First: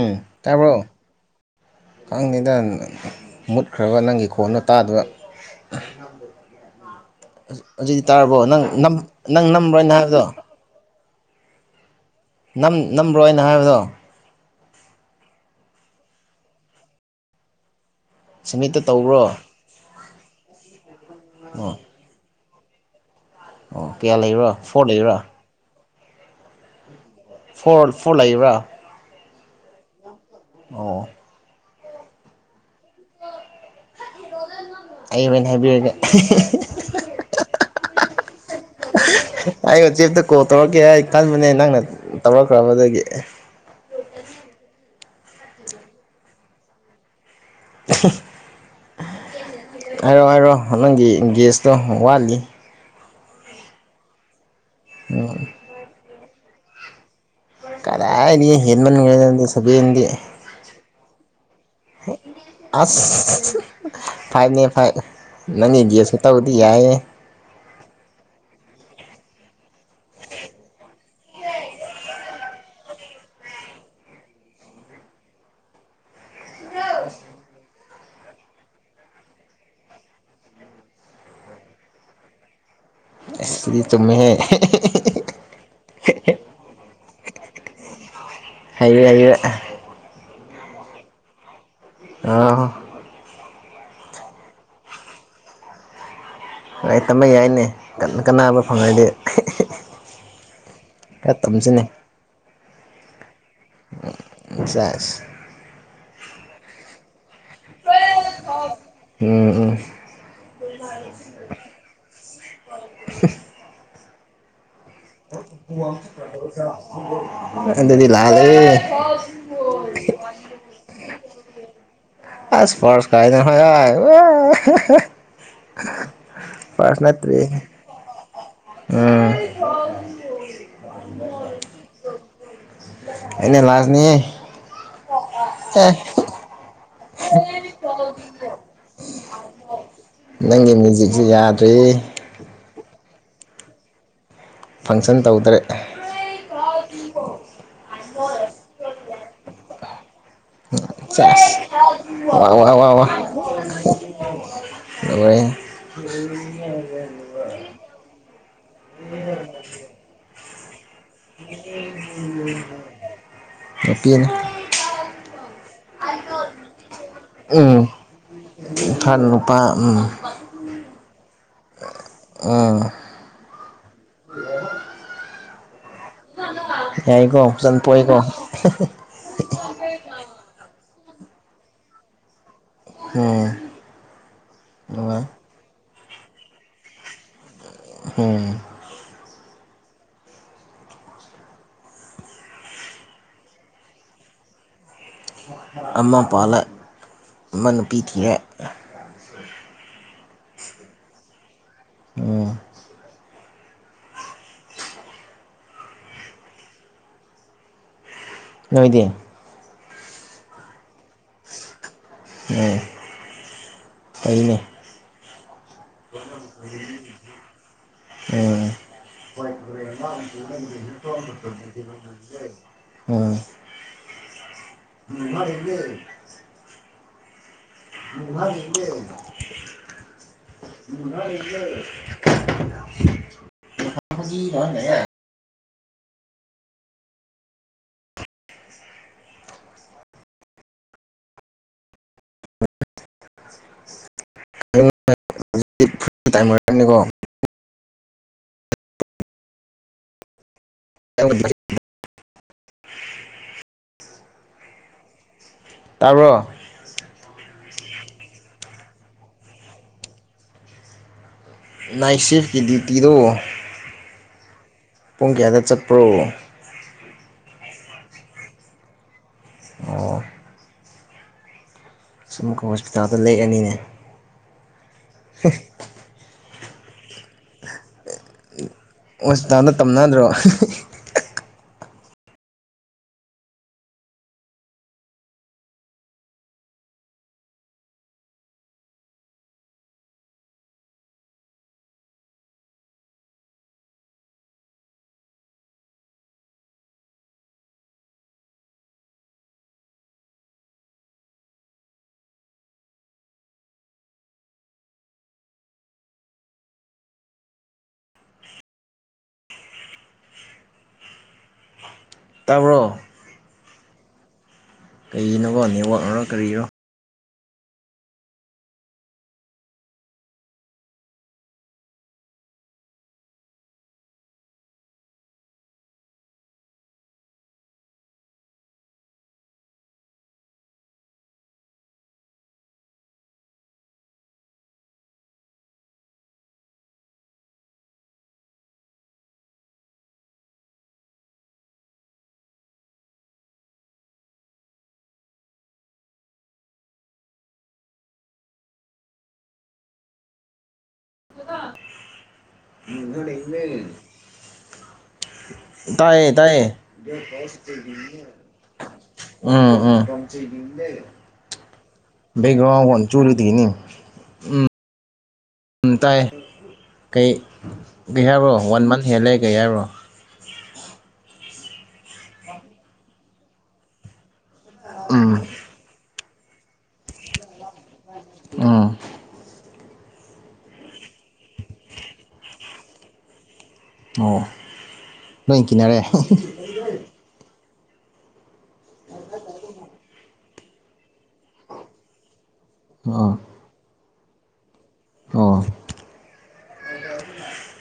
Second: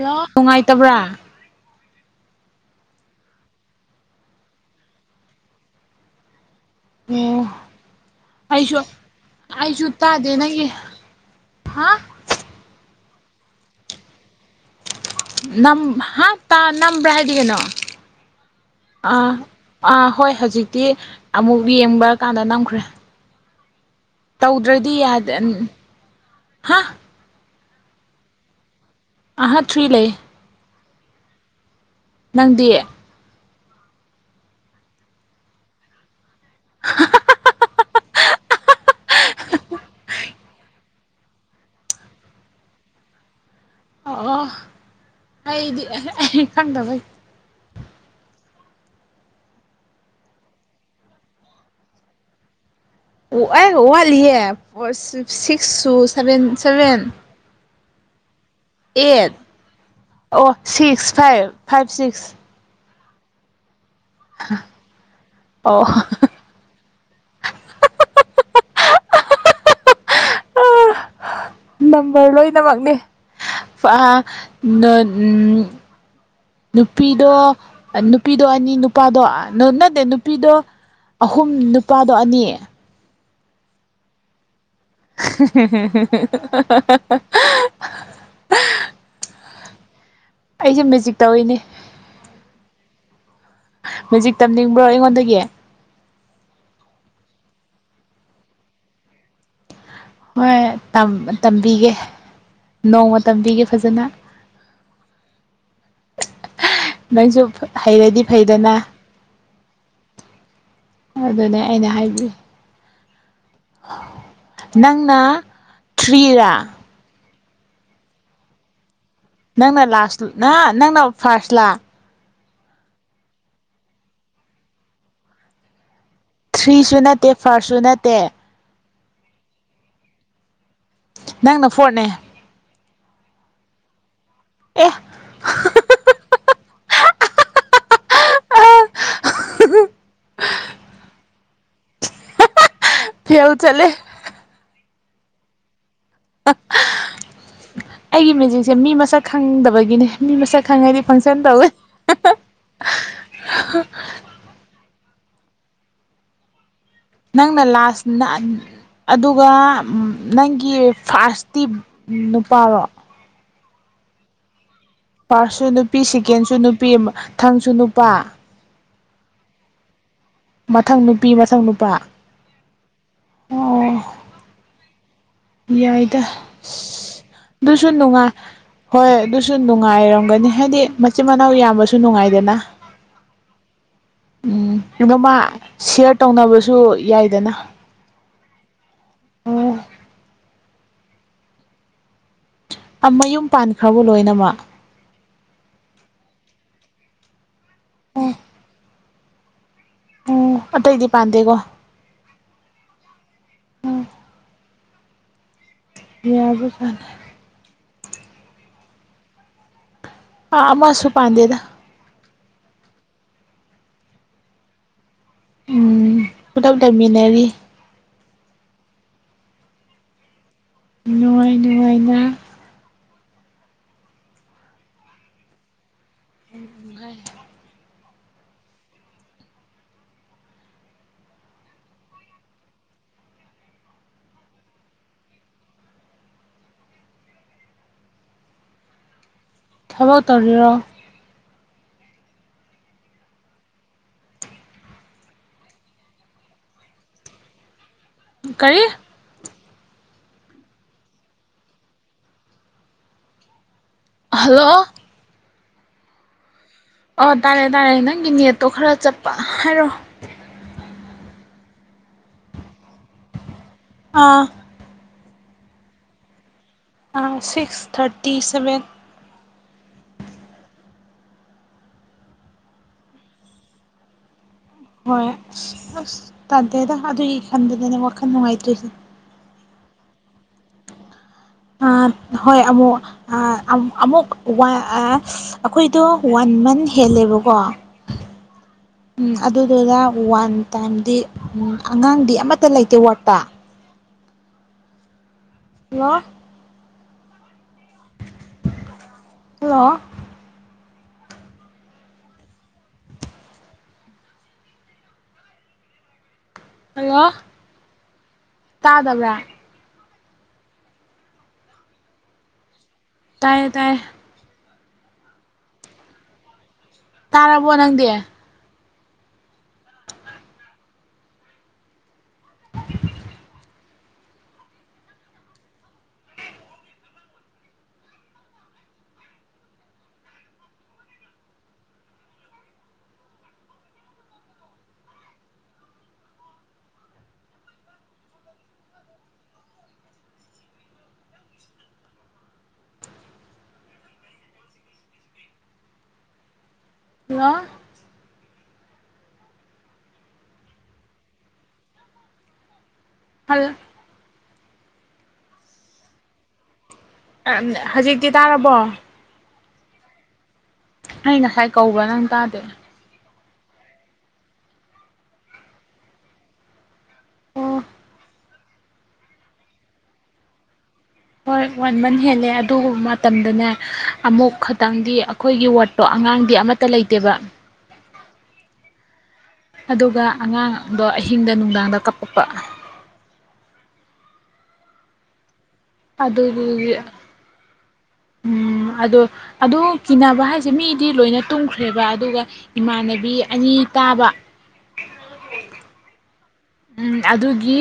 ꯑꯦ ꯇꯥꯕ꯭ꯔꯣ ꯅꯨꯡꯉꯥꯏꯇꯕ꯭ꯔꯥ ꯈꯪꯗꯦꯗ ꯃꯨꯠꯈ꯭ꯔꯕ ꯅꯪꯒꯤ ꯈꯣꯟꯗꯣ ꯇꯥꯗꯦꯕ꯫ ꯑꯣ [unintelligible] ꯑꯁꯤꯗꯤ ꯇꯥꯔꯕꯣ ꯅꯪ ꯅꯪ ꯅꯝꯕ꯭ꯔꯣꯏꯅ ꯍꯥꯏꯕꯗꯣ꯫ ꯑꯩꯒꯤ ꯍꯥ ꯅꯝ ꯅꯝꯕ꯭ꯔꯣ ꯑꯩꯅ ꯍꯥꯏꯕꯗꯣ꯫ ꯅꯝ ꯍꯥ ꯇ ꯅꯝꯕ꯭ꯔ ꯍꯥꯏꯗꯤ ꯀꯩꯅꯣ꯫ ꯁꯦꯃꯤꯠꯇ ꯑꯥ ꯇꯧꯕ꯭ꯔꯣ? ꯑꯥ ꯍꯣꯏ ꯍꯧꯖꯤꯛꯇꯤ ꯑꯃꯨꯛ ꯑꯣ ꯌꯦꯡꯕ ꯀꯥꯟꯗ ꯅꯝꯈ꯭ꯔꯦ꯫ ꯑꯣ ꯀꯌꯥ ꯂꯩ꯫ ꯇꯧꯗ꯭ꯔꯗꯤ ꯌꯥꯗ ꯍꯥ ꯐꯣꯔ ꯐꯣꯔ ꯂꯩꯕ꯭ꯔꯥ? ꯑꯍꯥ ꯊ꯭ꯔꯤ ꯂꯩ꯫ ꯑꯣ ꯅꯪꯗꯤ꯫ ꯑꯩ ꯍꯨꯔꯦꯜ ꯍꯥꯏꯕꯤꯔꯒꯦ꯫ [inaudible] ꯑꯩ ꯋꯥꯆꯦꯞꯇ ꯀꯣꯜ ꯇꯧꯔꯛꯀꯦ ꯑꯩ ꯈꯟꯕꯅꯦ ꯅꯪꯅ ꯇꯧꯔꯛꯈ꯭ꯔꯕꯗꯒꯤ꯫ ꯑꯣ ꯑꯣ ꯑꯩꯗꯤ ꯑꯩ ꯈꯪꯗꯕꯩ꯫ ꯍꯥꯏꯔꯣ ꯍꯥꯏꯔꯣ ꯅꯪꯒꯤ ꯑꯦꯡꯒꯦꯁꯇꯣ ꯋꯥꯠꯂꯤ꯫ ꯑꯩ ꯋꯥꯠꯂꯤꯌꯦ ꯐꯣꯔ ꯁꯤꯛꯁꯁꯨ ꯁꯚꯦꯟ ꯁꯚꯦꯟ ꯀꯂꯥꯏꯗꯒꯤ ꯑꯦꯠ ꯍꯦꯟꯕꯅꯣꯗ ꯁꯕꯦꯟꯗꯤ꯫ ꯑꯣ ꯁꯤꯛꯁ ꯐꯥꯏꯚ ꯐꯥꯏꯚ ꯁꯤꯛꯁ ꯑꯁ ꯐꯥꯏꯅꯦ ꯐꯥꯏ ꯅꯪꯒꯤ ꯑꯣ ꯒ꯭ꯔꯦꯁꯟ ꯇꯧꯕꯗꯤ ꯌꯥꯏꯌꯦ꯫ ꯅꯝꯕꯔ ꯂꯣꯏꯅꯃꯛꯅꯦ ꯐꯥ ꯅꯣ ꯅꯨꯄꯤꯗꯣ ꯅꯨꯄꯤꯗꯣ ꯑꯅꯤ ꯅꯨꯄꯥꯗꯣ ꯅꯠꯇꯦ ꯅꯨꯄꯤꯗꯣ ꯑꯍꯨꯝ ꯅꯨꯄꯥꯗꯣ ꯑꯅꯤ ꯑꯁꯤ ꯆꯨꯝꯃꯦꯍꯦ [unintelligible] ꯍꯩꯔꯦ ꯍꯩꯔꯦ ꯑꯩꯁꯦ ꯃꯦꯖꯤꯛ ꯇꯧꯔꯤꯅꯦ꯫ ꯑꯥ ꯃꯦꯖꯤꯛ ꯇꯝꯅꯤꯡꯕ꯭ꯔꯣ ꯑꯩꯉꯣꯟꯗꯒꯤ꯫ ꯍꯣꯏ ꯇꯝꯕ ꯌꯥꯏꯅꯦ ꯀꯟꯅ ꯀꯕ ꯐꯪꯉꯗꯤ꯫ ꯍꯣꯏ ꯈꯔ ꯇꯝꯁꯤꯅꯦ ꯇꯝꯕꯤꯒꯦ ꯅꯣꯡꯃ ꯇꯝꯕꯤꯒꯦ ꯐꯖꯅ ꯁꯦꯁ ꯅꯪꯁꯨ ꯍꯩꯔꯗꯤ ꯐꯩꯗꯅ ꯎꯝ ꯎꯝ ꯑꯗꯨꯅꯦ ꯑꯩꯅ ꯍꯥꯏꯔꯤꯁꯦ ꯅꯪꯅ ꯊ꯭ꯔꯤꯔꯥ ꯑꯗꯨꯗꯤ ꯂꯥꯜꯂꯦ ꯅꯪꯅ ꯂꯥꯁ ꯅ ꯅꯪꯅ ꯐꯥꯔꯁꯂꯥ ꯑꯏ ꯐ꯭ꯔꯁ ꯀꯅ ꯍꯣ [unintelligible] ꯑꯥꯢ ꯐ꯭ꯔꯁ ꯅꯠꯇꯔꯤ ꯑꯗꯨ ꯅꯇꯦ ꯎꯝ ꯅꯪꯅ ꯐꯣꯔ꯭ꯠꯅꯦ ꯑꯩꯅꯥ ꯂꯥꯖ ꯅꯤꯍꯦ ꯑꯦ ꯑꯦ ꯆꯥꯎꯦ [unintelligible] [unintelligible] ꯅꯪꯒꯤ ꯃ꯭ꯌꯨꯖꯤꯛꯁꯤ ꯌꯥꯗ꯭ꯔꯤ ꯐꯦꯜ ꯆꯠꯂꯦ ꯐꯪꯁꯟ ꯇꯧꯗ꯭ꯔꯦ ꯑꯩꯒꯤ ꯃꯦꯖꯤꯛꯁꯦ ꯃꯤ ꯃꯁꯛ ꯈꯪꯗꯕꯒꯤꯅꯦ ꯃꯤ ꯃꯁꯛ ꯈꯪꯉꯦ ꯆꯁ ꯋꯥ ꯋꯥ ꯋꯥ [unintelligible] ꯍ [unintelligible] ꯅꯪꯅ ꯂꯥꯁꯅ ꯑꯗꯨꯒ ꯅꯪꯒꯤ ꯐꯥꯔ꯭ꯁꯇꯤ ꯅꯨꯄꯥꯔꯣ ꯅꯨꯄꯤꯅ ꯐꯥꯔꯁꯁꯨ ꯅꯨꯄꯤ ꯁꯦꯀꯦꯟꯁꯨ ꯅꯨꯄꯤ ꯊꯥꯡꯁꯨ ꯅꯨꯄꯥ ꯊꯥꯔꯗ ꯅꯨꯄꯥ ꯃꯊꯪ ꯅꯨꯄꯤ ꯃꯊꯪ ꯅꯨꯄꯥ ꯑꯥ ꯑꯣ ꯌꯥꯏꯗ ꯑ ꯌꯥꯏꯀꯣ ꯐꯖꯅ ꯑꯗꯨꯁꯨ ꯄꯣꯛꯏꯀꯣ ꯅꯨꯡꯉꯥꯏ ꯍꯣꯏ ꯑꯗꯨ ꯨ ꯅꯨꯡꯉꯥꯏꯔꯝꯒꯅꯤ ꯍꯥꯏꯗꯤ ꯃꯆꯤꯟ ꯃꯅꯥꯎ ꯌꯥꯝꯕꯁꯨ ꯅꯨꯡꯉꯥꯏꯗꯅ ꯎꯝ ꯎꯝ ꯑꯗꯣ ꯅꯨꯡꯉꯥꯏ ꯃꯥ ꯁꯤꯌꯥꯔ ꯇꯧꯅꯕꯁꯨ ꯌꯥꯏꯗꯅ ꯑꯣ ꯑꯣ ꯃꯌꯨꯝ ꯄꯥꯟꯈ꯭ꯔꯕ ꯂꯣꯏꯅꯃꯛ ꯑꯝꯃꯥ ꯄꯥꯜꯂꯦ ꯑꯃ ꯅꯨꯄꯤ ꯊꯤꯔꯦ ꯎꯝ ꯑꯇꯩꯗꯤ ꯄꯥꯟꯗꯦꯒꯣ ꯑꯣ ꯌꯥꯕ ꯖꯠꯅꯦ ꯅꯣꯏꯗꯤ ꯑꯥ ꯑꯃꯁꯨ ꯄꯥꯟꯗꯦꯗ ꯎꯝ ꯐꯩꯅ ꯎꯝ ꯄꯨꯂꯞ ꯂꯩꯃꯤꯟꯅꯔꯤ ꯑꯣ ꯅꯨꯡꯉꯥꯏ ꯅꯨꯡꯉꯥꯏꯅ [unintelligible] ꯎꯝ ꯎꯝ [unintelligible] [unintelligible] [unintelligible] ꯊꯕꯛ ꯇꯧꯔꯤꯔꯣ [inaudible] ꯥ ꯅꯤꯀꯣ ꯀꯔꯤ [inaudible] ꯑ ꯍꯜꯂꯣ ꯇꯥꯕ꯭ꯔꯣ ꯑꯣ ꯇꯥꯔꯦ ꯇꯥꯔꯦ ꯅꯪꯒꯤ ꯅꯦꯠꯇꯣ ꯈꯔ ꯆꯞꯄ ꯍꯥꯏꯔꯣ ꯅꯥꯏꯁꯤꯐꯀꯤ ꯗꯤꯇꯤꯗꯣ ꯑꯥ ꯄꯨꯡ ꯀꯌꯥꯗ ꯆꯠꯄ꯭ꯔꯣ ꯁꯤꯛꯁ ꯊꯥꯔꯇꯤ ꯁꯚꯦꯟ ꯑꯣ ꯁꯨꯃꯨꯀ ꯍꯣꯁꯄꯤꯇꯥꯜꯗ ꯂꯦꯛꯑꯅꯤꯅꯦ ꯍꯣꯏ ꯑꯁ ꯑꯁ ꯇꯥꯗꯦꯗ ꯑꯗꯨꯒꯤ ꯈꯟꯕꯗꯅꯦ ꯋꯥꯈꯜ ꯅꯨꯡꯉꯥꯏꯇ꯭ꯔꯤꯁꯦ ꯍꯣꯁꯄꯤꯇꯥꯜꯗ ꯇꯝꯅꯗ꯭ꯔꯣ ꯑꯥ ꯍꯣꯏ ꯑꯃꯨꯛ ꯑꯥ ꯑꯃꯨꯛ ꯑꯃꯨꯛ ꯋꯥꯏ ꯑꯥ ꯑꯩꯈꯣꯏꯗꯣ ꯋꯥꯟ ꯃꯟ ꯍꯦꯜꯂꯦꯕꯀꯣ ꯎꯝ ꯑꯗꯨꯗꯨꯗ ꯋꯥꯟ ꯇꯥꯏꯝꯗꯤ ꯎ ꯑꯉꯥꯡꯗꯤ ꯑꯃꯠꯇ ꯂꯩꯇꯦ ꯋꯥꯠꯇ ꯍꯜꯂꯣ ꯍꯜꯂꯣ ꯍꯜꯂꯣ ꯇꯥꯗꯕ꯭ꯔꯥ ꯇꯥꯕ꯭ꯔꯣ ꯇꯥꯏꯌꯦ ꯇꯥꯏꯌꯦ ꯀꯩꯒꯤꯅꯣꯕ ꯅꯦꯋꯥꯛꯅꯔꯣ ꯀꯔꯤꯔꯣ ꯇꯥꯔꯕꯣ ꯅꯪꯗꯤ ꯍꯜꯂꯣ ꯍꯜꯂꯣ [inaudible] ꯇꯥꯌꯦ ꯇꯥꯌꯦ ꯑꯝ ꯍꯧꯖꯤꯛꯇꯤ ꯇꯥꯔꯕꯣ ꯎꯝ ꯎꯝ ꯑꯩ ꯉꯁꯥꯏ ꯀꯧꯕ ꯅꯪ ꯇꯥꯗꯦ ꯆꯨꯔꯤꯗꯤꯅꯤ ꯨꯑꯝ ꯇꯥꯏꯑꯦ ꯀꯩ ꯑꯣ ꯀꯩ ꯍꯥꯏꯕ꯭ꯔꯣ ꯋꯥꯟ ꯃꯟ ꯍꯦꯜꯂꯦ ꯀꯩ ꯍꯥꯏꯕ꯭ꯔꯣ ꯍꯣꯏ ꯋꯥꯟ ꯃꯟ ꯍꯦꯜꯂꯦ ꯑꯗꯨꯕꯨ ꯃꯇꯝꯗꯅꯦ ꯑꯃꯨꯛ ꯈꯇꯪꯗꯤ ꯎꯝ ꯑꯩꯈꯣꯏꯒꯤ ꯋꯥ ꯇꯣ ꯑꯉꯥꯡꯗꯤ ꯑꯃꯠꯇ ꯂꯩꯇꯦꯕ ꯑꯥ ꯑꯗꯨꯒ ꯑꯉꯥꯡꯗꯣ ꯑꯍꯤꯡꯗ ꯅꯨꯡꯗꯥꯡꯗ ꯀꯞꯄꯛꯄ ꯑꯣ ꯅꯣꯏ ꯀꯤꯅꯔꯦ ꯑꯩꯒꯤ ꯎꯝ ꯑꯗꯣ ꯑꯗꯨ ꯀꯤꯅꯕ ꯍꯥꯏꯁꯦ ꯃꯤꯗꯤ ꯂꯣꯏꯅ ꯇꯨꯝꯈ꯭ꯔꯦꯕ ꯑꯗꯨꯒ ꯏꯃꯥꯟꯅꯕꯤ ꯑꯣ ꯑꯅꯤ ꯇꯥꯕ ꯑꯣ ꯎꯝ ꯑꯗꯨꯒꯤ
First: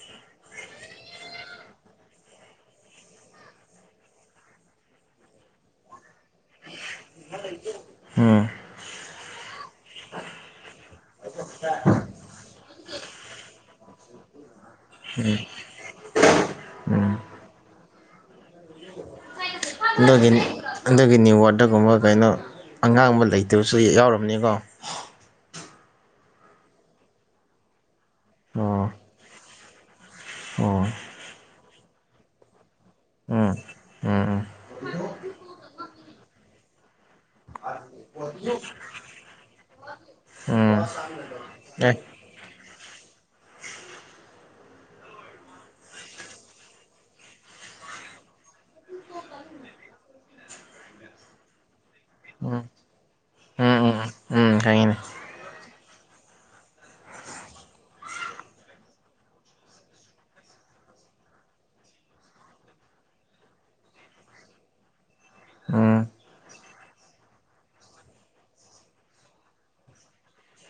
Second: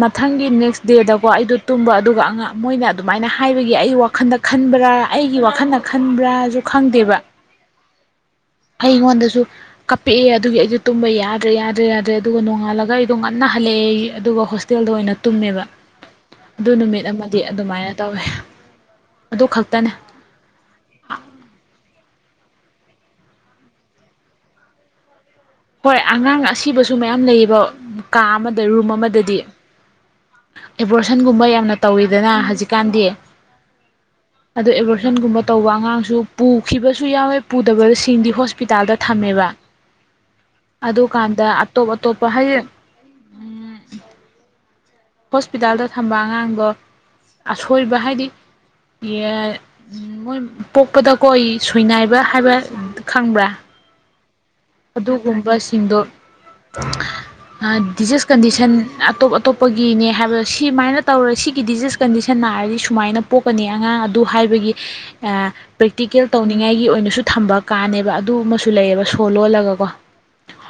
ꯃꯊꯪꯒꯤ ꯅꯦꯛꯁ ꯗꯦꯗꯀꯣ ꯑꯩꯗꯣ ꯇꯨꯝꯕ ꯑꯗꯨꯒ ꯑ ꯃꯣꯏꯅ ꯑꯗꯨꯃꯥꯏꯅ ꯍꯥꯏꯕꯒꯤ ꯑꯩ ꯋꯥꯈꯟꯗ ꯈꯟꯕ꯭ꯔꯥ ꯑꯩꯒꯤ ꯋꯥꯈꯜꯅ ꯈꯟꯕ꯭ꯔꯥꯁꯨ ꯈꯪꯗꯦꯕ [inaudible] ꯑꯩꯉꯣꯟꯗꯁꯨ ꯀꯞꯄꯤꯛꯑꯦ ꯑꯗꯨꯒꯤ ꯑꯩꯗꯤ ꯇꯨꯝꯕ ꯌꯥꯗ꯭ꯔꯦ ꯌꯥꯗ꯭ꯔꯦ ꯌꯥꯗ꯭ꯔꯦ ꯑꯗꯨꯒ ꯅꯣꯡꯉꯥꯜꯂꯒ ꯑꯩ ꯉꯟꯅ ꯍꯜꯂꯛꯑꯦ ꯑꯗꯨꯒ ꯍꯣꯁꯇꯦꯜꯗ ꯑꯣꯏꯅ ꯇꯨꯝꯃꯦꯕ ꯑꯗꯨ ꯅꯨꯃꯤꯠ ꯎꯝ ꯑꯃꯗꯤ ꯑꯗꯨꯃꯥꯏꯅ ꯇꯧꯋꯦ ꯑꯗꯨ ꯈꯛꯇꯅꯦ [unintelligible] ꯑꯗꯨꯒꯤꯅꯤ ꯋꯥꯔꯗꯒꯨꯝꯕ ꯀꯩꯅꯣ ꯑꯉꯥꯡꯕ ꯂꯩꯇꯕꯁꯨ ꯌꯥꯎꯔꯝꯅꯤꯀꯣ ꯍꯣꯏ ꯑꯉꯥꯡ ꯑꯁꯤꯕꯁꯨ ꯃꯌꯥꯝ ꯂꯩꯌꯦꯕ ꯀꯥ ꯑꯃꯗ ꯑꯣ ꯔꯨꯝ ꯑꯃꯗꯗꯤ ꯑꯣ ꯑꯦꯕꯣꯔꯁꯟꯒꯨꯝꯕ ꯌꯥꯝꯅ ꯇꯧꯋꯤꯗꯅ ꯍꯧꯖꯤꯛꯀꯥꯟꯗꯤ ꯎꯝ ꯎꯝ ꯑꯗꯨ ꯑꯦꯕꯔꯦꯁꯟꯒꯨꯝꯕ ꯇꯧꯕ ꯑꯉꯥꯡꯁꯨ ꯄꯨꯈꯤꯕꯁꯨ ꯌꯥꯎꯋꯦ ꯄꯨꯗꯕꯁꯤꯡꯗꯤ ꯍꯣꯁꯄꯤꯇꯥꯜꯗ ꯊꯝꯃꯦꯕ ꯎꯝ ꯎꯝ ꯑꯗꯨꯀꯥꯟꯗ ꯑꯇꯣꯞ ꯑꯦ ꯑꯇꯣꯞꯄ ꯍꯥꯏꯗꯤ ꯍꯣꯁꯄꯤꯇꯥꯜꯗ ꯊꯝꯕ ꯑꯉꯥꯡꯗꯣ ꯑꯁꯣꯏꯕ ꯍꯥꯏꯗꯤ ꯃꯣꯏ ꯄꯣꯛꯄꯗꯀꯣ ꯁꯣꯏꯅꯥꯏꯕ ꯍꯥꯏꯕ ꯎꯝ ꯈꯪꯕ꯭ꯔꯥ ꯎꯝ ꯎꯝ ꯎꯝ ꯎꯝ ꯈꯪꯉꯤꯅꯦ ꯑꯗꯨꯒꯨꯝꯕꯁꯤꯡꯗꯣ ꯗꯤꯖꯤꯁ ꯀꯟꯗꯤꯁꯟ ꯑꯇꯣꯞ ꯑꯇꯣꯞ ꯄꯣꯛꯄꯒꯤꯅꯦ ꯍꯥꯏꯕ ꯁꯤꯨꯃꯥꯏꯅ ꯇꯧꯔ ꯁꯤꯒꯤ ꯗꯤꯖꯤꯖ ꯀꯟꯗꯤꯁꯟ ꯅꯥꯔꯗꯤ ꯁꯨꯃꯥꯏꯅ ꯄꯣꯛꯀꯅꯤ ꯑꯉꯥꯡ ꯑꯗꯨ ꯍꯥꯏꯕꯒꯤ ꯑ ꯎꯝ ꯄ꯭ꯔꯦꯛꯇꯤꯀꯦꯜ ꯇꯧꯅꯤꯡꯉꯥꯏꯒꯤ ꯑꯣꯏꯅꯁꯨ ꯊꯝꯕ ꯀꯥꯟꯅꯦꯕ ꯑꯗꯨ ꯑꯃꯁꯨ ꯂꯩꯌꯦꯕ ꯁꯣ ꯂꯣꯜꯂꯒꯀꯣ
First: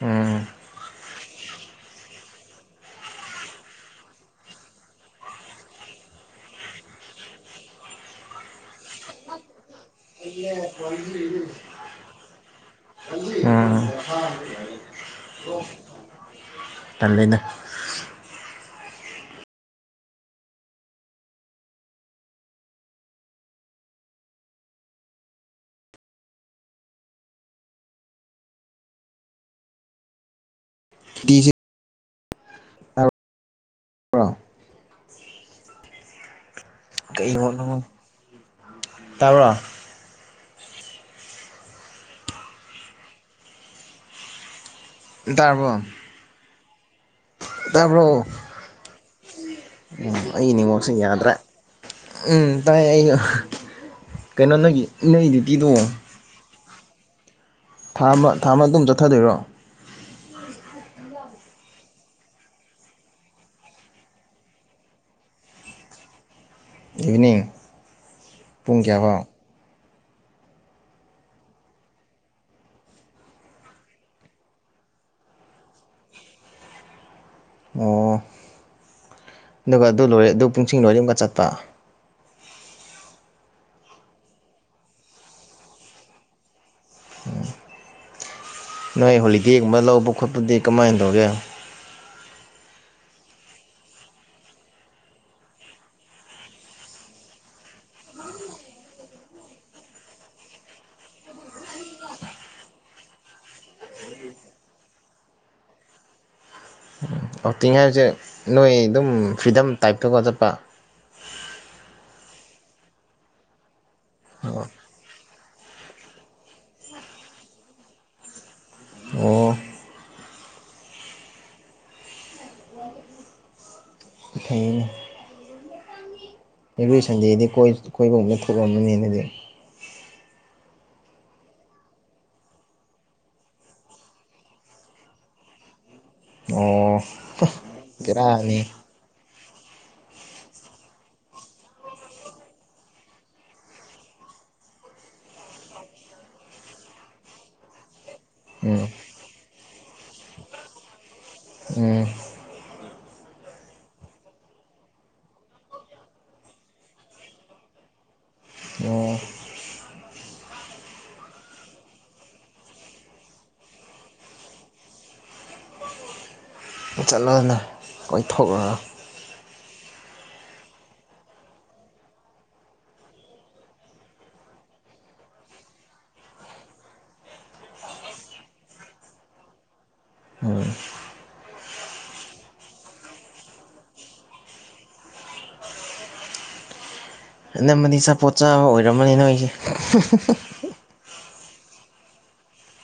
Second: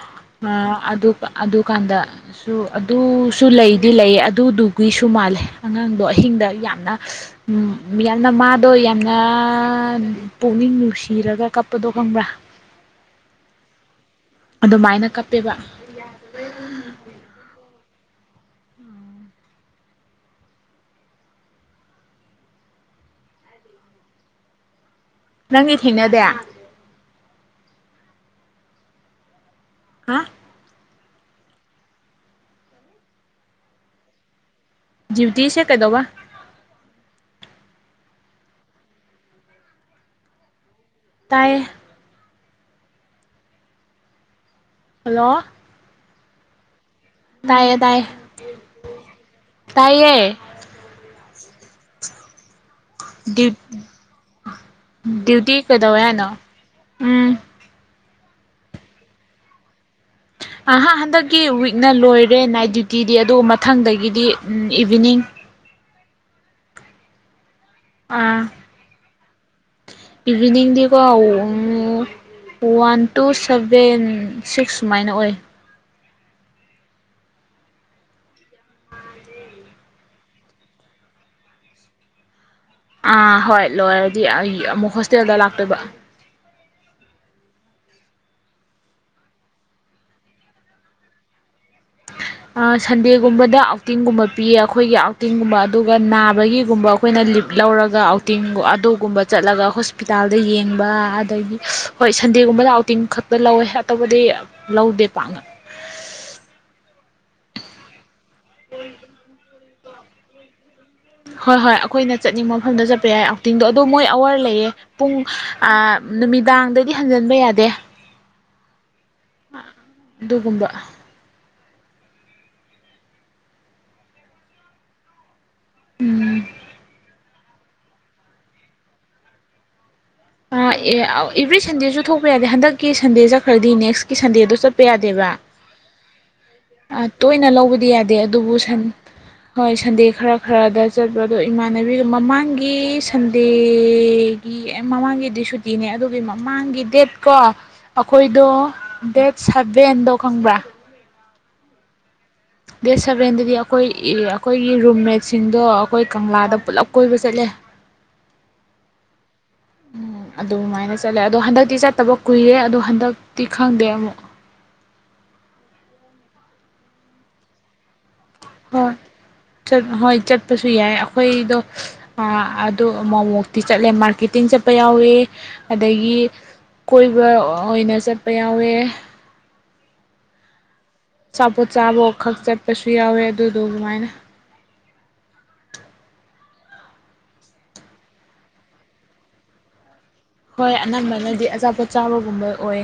ꯎꯝ ꯑ ꯑꯗꯨ ꯑꯗꯨꯀꯥꯟꯗ ꯁꯨ ꯑꯗꯨꯁꯨ ꯂꯩ ꯗꯤ ꯂꯩꯌꯦ ꯑꯗꯨꯗꯨꯒꯤꯁꯨ ꯃꯥꯜꯂꯦ ꯑꯉꯥꯡꯗꯣ ꯑꯍꯤꯡꯗ ꯌꯥꯝꯅ ꯎꯝ ꯌꯥꯝꯅ ꯃꯥꯗꯣꯏ ꯌꯥꯝꯅ ꯄꯨꯛꯅꯤꯡ ꯅꯨꯡꯁꯤꯔꯒ ꯀꯞꯄꯗꯣ ꯈꯪꯕ꯭ꯔꯥ ꯎꯝ ꯑꯗꯨꯃꯥꯏꯅ ꯀꯞꯄꯦꯕ ꯇꯜꯂꯦꯅꯦ ꯅꯪꯗꯤ ꯊꯦꯡꯅꯗꯦ ꯍꯥ ꯇꯥꯕ꯭ꯔ‌ꯣ ꯗꯤꯎꯇꯤꯁꯦ ꯀꯩꯗꯧꯕ ꯀꯩꯅ‌ꯣ ꯅꯪ ꯇꯥꯕ꯭ꯔꯣ ꯇꯥꯏꯌꯦ ꯍꯜꯂꯣ ꯇꯥꯔꯕꯣ ꯇꯥꯏꯌꯦ ꯇꯥꯕ꯭ꯔꯣ ꯇꯥꯏꯌꯦ ꯎꯝ ꯇꯥꯏꯌꯦ ꯑꯩ ꯅꯤꯋꯥꯛꯁꯤ ꯌꯥꯗ꯭ꯔꯥ ꯎꯝ ꯇꯥꯏꯌ‌ꯦ ꯑꯩꯁꯨ ꯀꯩꯅꯣ ꯅꯪꯒꯤ ꯅꯒꯤ ꯗ꯭ꯌꯨꯇꯤ ꯗꯤꯇꯤꯗꯣ [unintelligible] ꯎꯝ ꯊꯥ ꯑꯃ ꯊꯥ ꯑꯃ ꯑꯗꯨꯝ ꯆꯠꯊꯗꯣꯏꯔꯣ ꯑꯍ ꯍꯟꯗꯛꯀꯤ ꯋꯤꯛꯅ ꯂꯣꯏꯔꯦ ꯅꯥꯏꯠ ꯗ꯭ꯌꯨꯇꯤꯗꯤ ꯑꯗꯨꯒ ꯃꯊꯪꯗꯒꯤꯗꯤ ꯏꯚꯤꯅꯤꯡ ꯏꯚꯅꯤꯡ ꯑ ꯏꯚꯅꯤꯡꯗꯤꯀꯣ ꯋꯥꯟ ꯇꯨ ꯁꯚꯦꯟ ꯁꯤꯛꯁ ꯁꯨꯃꯥꯏꯅ ꯑꯣꯏ ꯑꯣ ꯑꯗꯨꯒ ꯑꯗꯨ ꯂꯣꯏꯔꯦ ꯑꯗꯨ ꯄꯨꯡꯁꯤꯡ ꯂꯣꯏꯔ ꯑꯃꯨꯛꯀ ꯆꯠꯄ ꯑꯥ ꯍꯣꯏ ꯂꯣꯏꯔꯗꯤ ꯑꯩ ꯑꯃꯨꯛ ꯍꯣꯁꯇꯦꯜꯗ ꯂꯥꯛꯇꯣꯏꯕ ꯅꯣꯏ ꯍꯣꯂꯤꯗꯦꯒꯨꯝꯕ ꯂꯧꯕ ꯈꯣꯠꯄꯗꯤ ꯀꯃꯥꯏꯅ ꯇꯧꯒꯦ [unintelligible] ꯑ ꯁꯟꯗꯦꯒꯨꯝꯕꯗ ꯑꯥꯎꯇꯤꯡꯒꯨꯝꯕ ꯄꯤꯌꯦ ꯑꯩꯈꯣꯏꯒꯤ ꯑꯥꯎꯇꯤꯡꯒꯨꯝꯕ ꯑꯗꯨꯒ ꯅꯥꯕꯒꯤꯒꯨꯝꯕ ꯑꯩꯈꯣꯏꯅ ꯂꯤꯞ ꯂꯧꯔꯒ ꯑꯥꯎꯇꯤꯡ ꯑꯗꯨꯒꯨꯝꯕ ꯆꯠꯂꯒ ꯍꯣꯁꯄꯤꯇꯥꯜꯗ ꯌꯦꯡꯕ ꯑꯗꯒꯤ ꯍꯣꯏ ꯁꯟꯗꯦꯒꯨꯝꯕꯗ ꯑꯥꯎꯇꯤꯡ ꯈꯛꯇ ꯂꯧꯋꯦ ꯑꯇꯣꯞꯕꯨꯗꯤ ꯂꯧꯗꯦ ꯄꯥꯛꯅ ꯑꯥꯎꯇꯤꯡ ꯍꯥꯏꯕꯁꯦ ꯅꯣꯏ ꯑꯗꯨꯝ ꯐ꯭ꯔꯤꯗꯝ ꯇꯥꯏꯞꯇꯒꯣ ꯆꯠꯄ ꯍꯣꯏ ꯍꯣꯏ ꯑꯩꯈꯣꯏꯅ ꯆꯠꯅꯤꯡꯕ ꯃꯐꯝꯗ ꯆꯠꯄ ꯌꯥꯏ ꯑꯥꯎꯇꯤꯡꯗꯣ ꯑꯗꯣ ꯃꯣꯏ ꯑꯋꯥꯔ ꯂꯩꯌꯦ ꯄꯨꯡ ꯑ ꯅꯨꯃꯤꯗꯥꯡꯗꯗꯤ ꯍꯟꯖꯟꯕ ꯌꯥꯗꯦ ꯑꯣ ꯑꯗꯨꯒꯨꯝꯕ ꯏꯩ ꯎꯝ ꯑꯦꯕ꯭ꯔꯣꯏꯁꯟꯗꯦꯗꯤ ꯀꯣꯏ ꯀꯣꯢꯕꯝꯗ ꯊꯣꯛꯑꯃꯅꯤꯅꯗꯤ ꯑ ꯑꯦꯕ꯭ꯔꯤ ꯁꯟꯗꯦꯁꯨ ꯊꯣꯛꯄ ꯌꯥꯗꯦ ꯍꯟꯗꯛꯀꯤ ꯁꯟꯗꯦ ꯆꯠꯈ꯭ꯔꯗꯤ ꯅꯦꯛꯁꯀꯤ ꯁꯟꯗꯦꯗ ꯆꯠꯄ ꯌꯥꯗꯦꯕ ꯍ ꯑꯣ ꯗꯤ ꯌꯥꯗꯦ ꯑꯗꯨꯕꯨ ꯕꯦꯔꯥꯅꯤ ꯁꯟ ꯍꯣꯏ ꯁꯟꯗꯦ ꯈꯔ ꯈꯔꯗ ꯆꯠꯄꯣ ꯑꯗꯣ ꯏꯃꯥꯟꯅꯕꯤꯒ ꯃꯃꯥꯡꯒꯤ ꯁꯟꯗꯦꯒꯤ ꯃꯃꯥꯡꯒꯤꯗꯤ ꯁꯨꯇꯤꯅꯦ ꯑꯗꯨꯒꯤ ꯃꯃꯥꯡꯒꯤ ꯗꯦꯠ ꯀꯣ ꯑꯩꯈꯣꯏꯗꯣ ꯎꯝ ꯗꯦꯠ ꯁꯚꯦꯟꯗꯣ ꯈꯪꯕ꯭ꯔꯥ ꯎꯝ ꯗꯦꯠ ꯁꯚꯦꯟꯗꯗꯤ ꯑꯩꯈꯣꯏ ꯑꯩꯈꯣꯏꯒꯤ ꯔꯨꯝꯃꯦꯠꯁꯤꯡꯗꯣ ꯑꯩꯈꯣꯏ ꯀꯪꯂꯥꯗ ꯄꯨꯂꯞ ꯀꯣꯏꯕ ꯆꯠꯂꯦ ꯑꯣ [unintelligible] ꯎ ꯑꯗꯨꯃꯥꯏꯅ ꯆꯠꯂꯦ ꯑꯗꯣ ꯍꯟꯗꯛꯇꯤ ꯆꯠꯇꯕ ꯀꯨꯏꯔꯦ ꯑꯗꯣ ꯍꯟꯗꯛꯇꯤ ꯈꯪꯗꯦ ꯑꯃꯨꯛ ꯆꯠꯂꯣꯅꯦ ꯀꯣꯏꯊꯣꯛꯂꯒ ꯍꯣꯏ ꯆꯠ ꯍꯣꯏ ꯆꯠꯄꯁꯨ ꯌꯥꯏ ꯑꯩꯈꯣꯏꯗꯣ ꯑꯗꯨ ꯃꯃꯣꯛꯇꯤ ꯆꯠꯂꯦ ꯃꯥꯔꯀꯦꯇꯤꯡ ꯆꯠꯄ ꯌꯥꯎꯋꯦ ꯑꯗꯒꯤ ꯀꯣꯏꯕ ꯑꯣꯏꯅ ꯆꯠꯄ ꯌꯥꯎꯋꯦ ꯎꯝ ꯆꯥꯄꯣꯠ ꯆꯥꯕꯣ ꯈꯛ ꯆꯠꯄꯁꯨ ꯌꯥꯎꯋꯦ ꯑꯗꯨꯗꯣ ꯑꯗꯨꯃꯥꯏꯅ ꯑꯅꯝꯕꯗꯤ ꯆꯥꯄꯣꯠ ꯆꯥꯕ ꯑꯣꯏꯔꯝꯃꯅꯤꯅ ꯅꯣꯏꯁꯦ ꯍꯣꯏ ꯑꯅꯝꯕꯅꯗꯤ ꯑꯆꯥꯄꯣꯠ ꯆꯥꯎꯕꯒꯨꯝꯕ ꯑꯣꯏ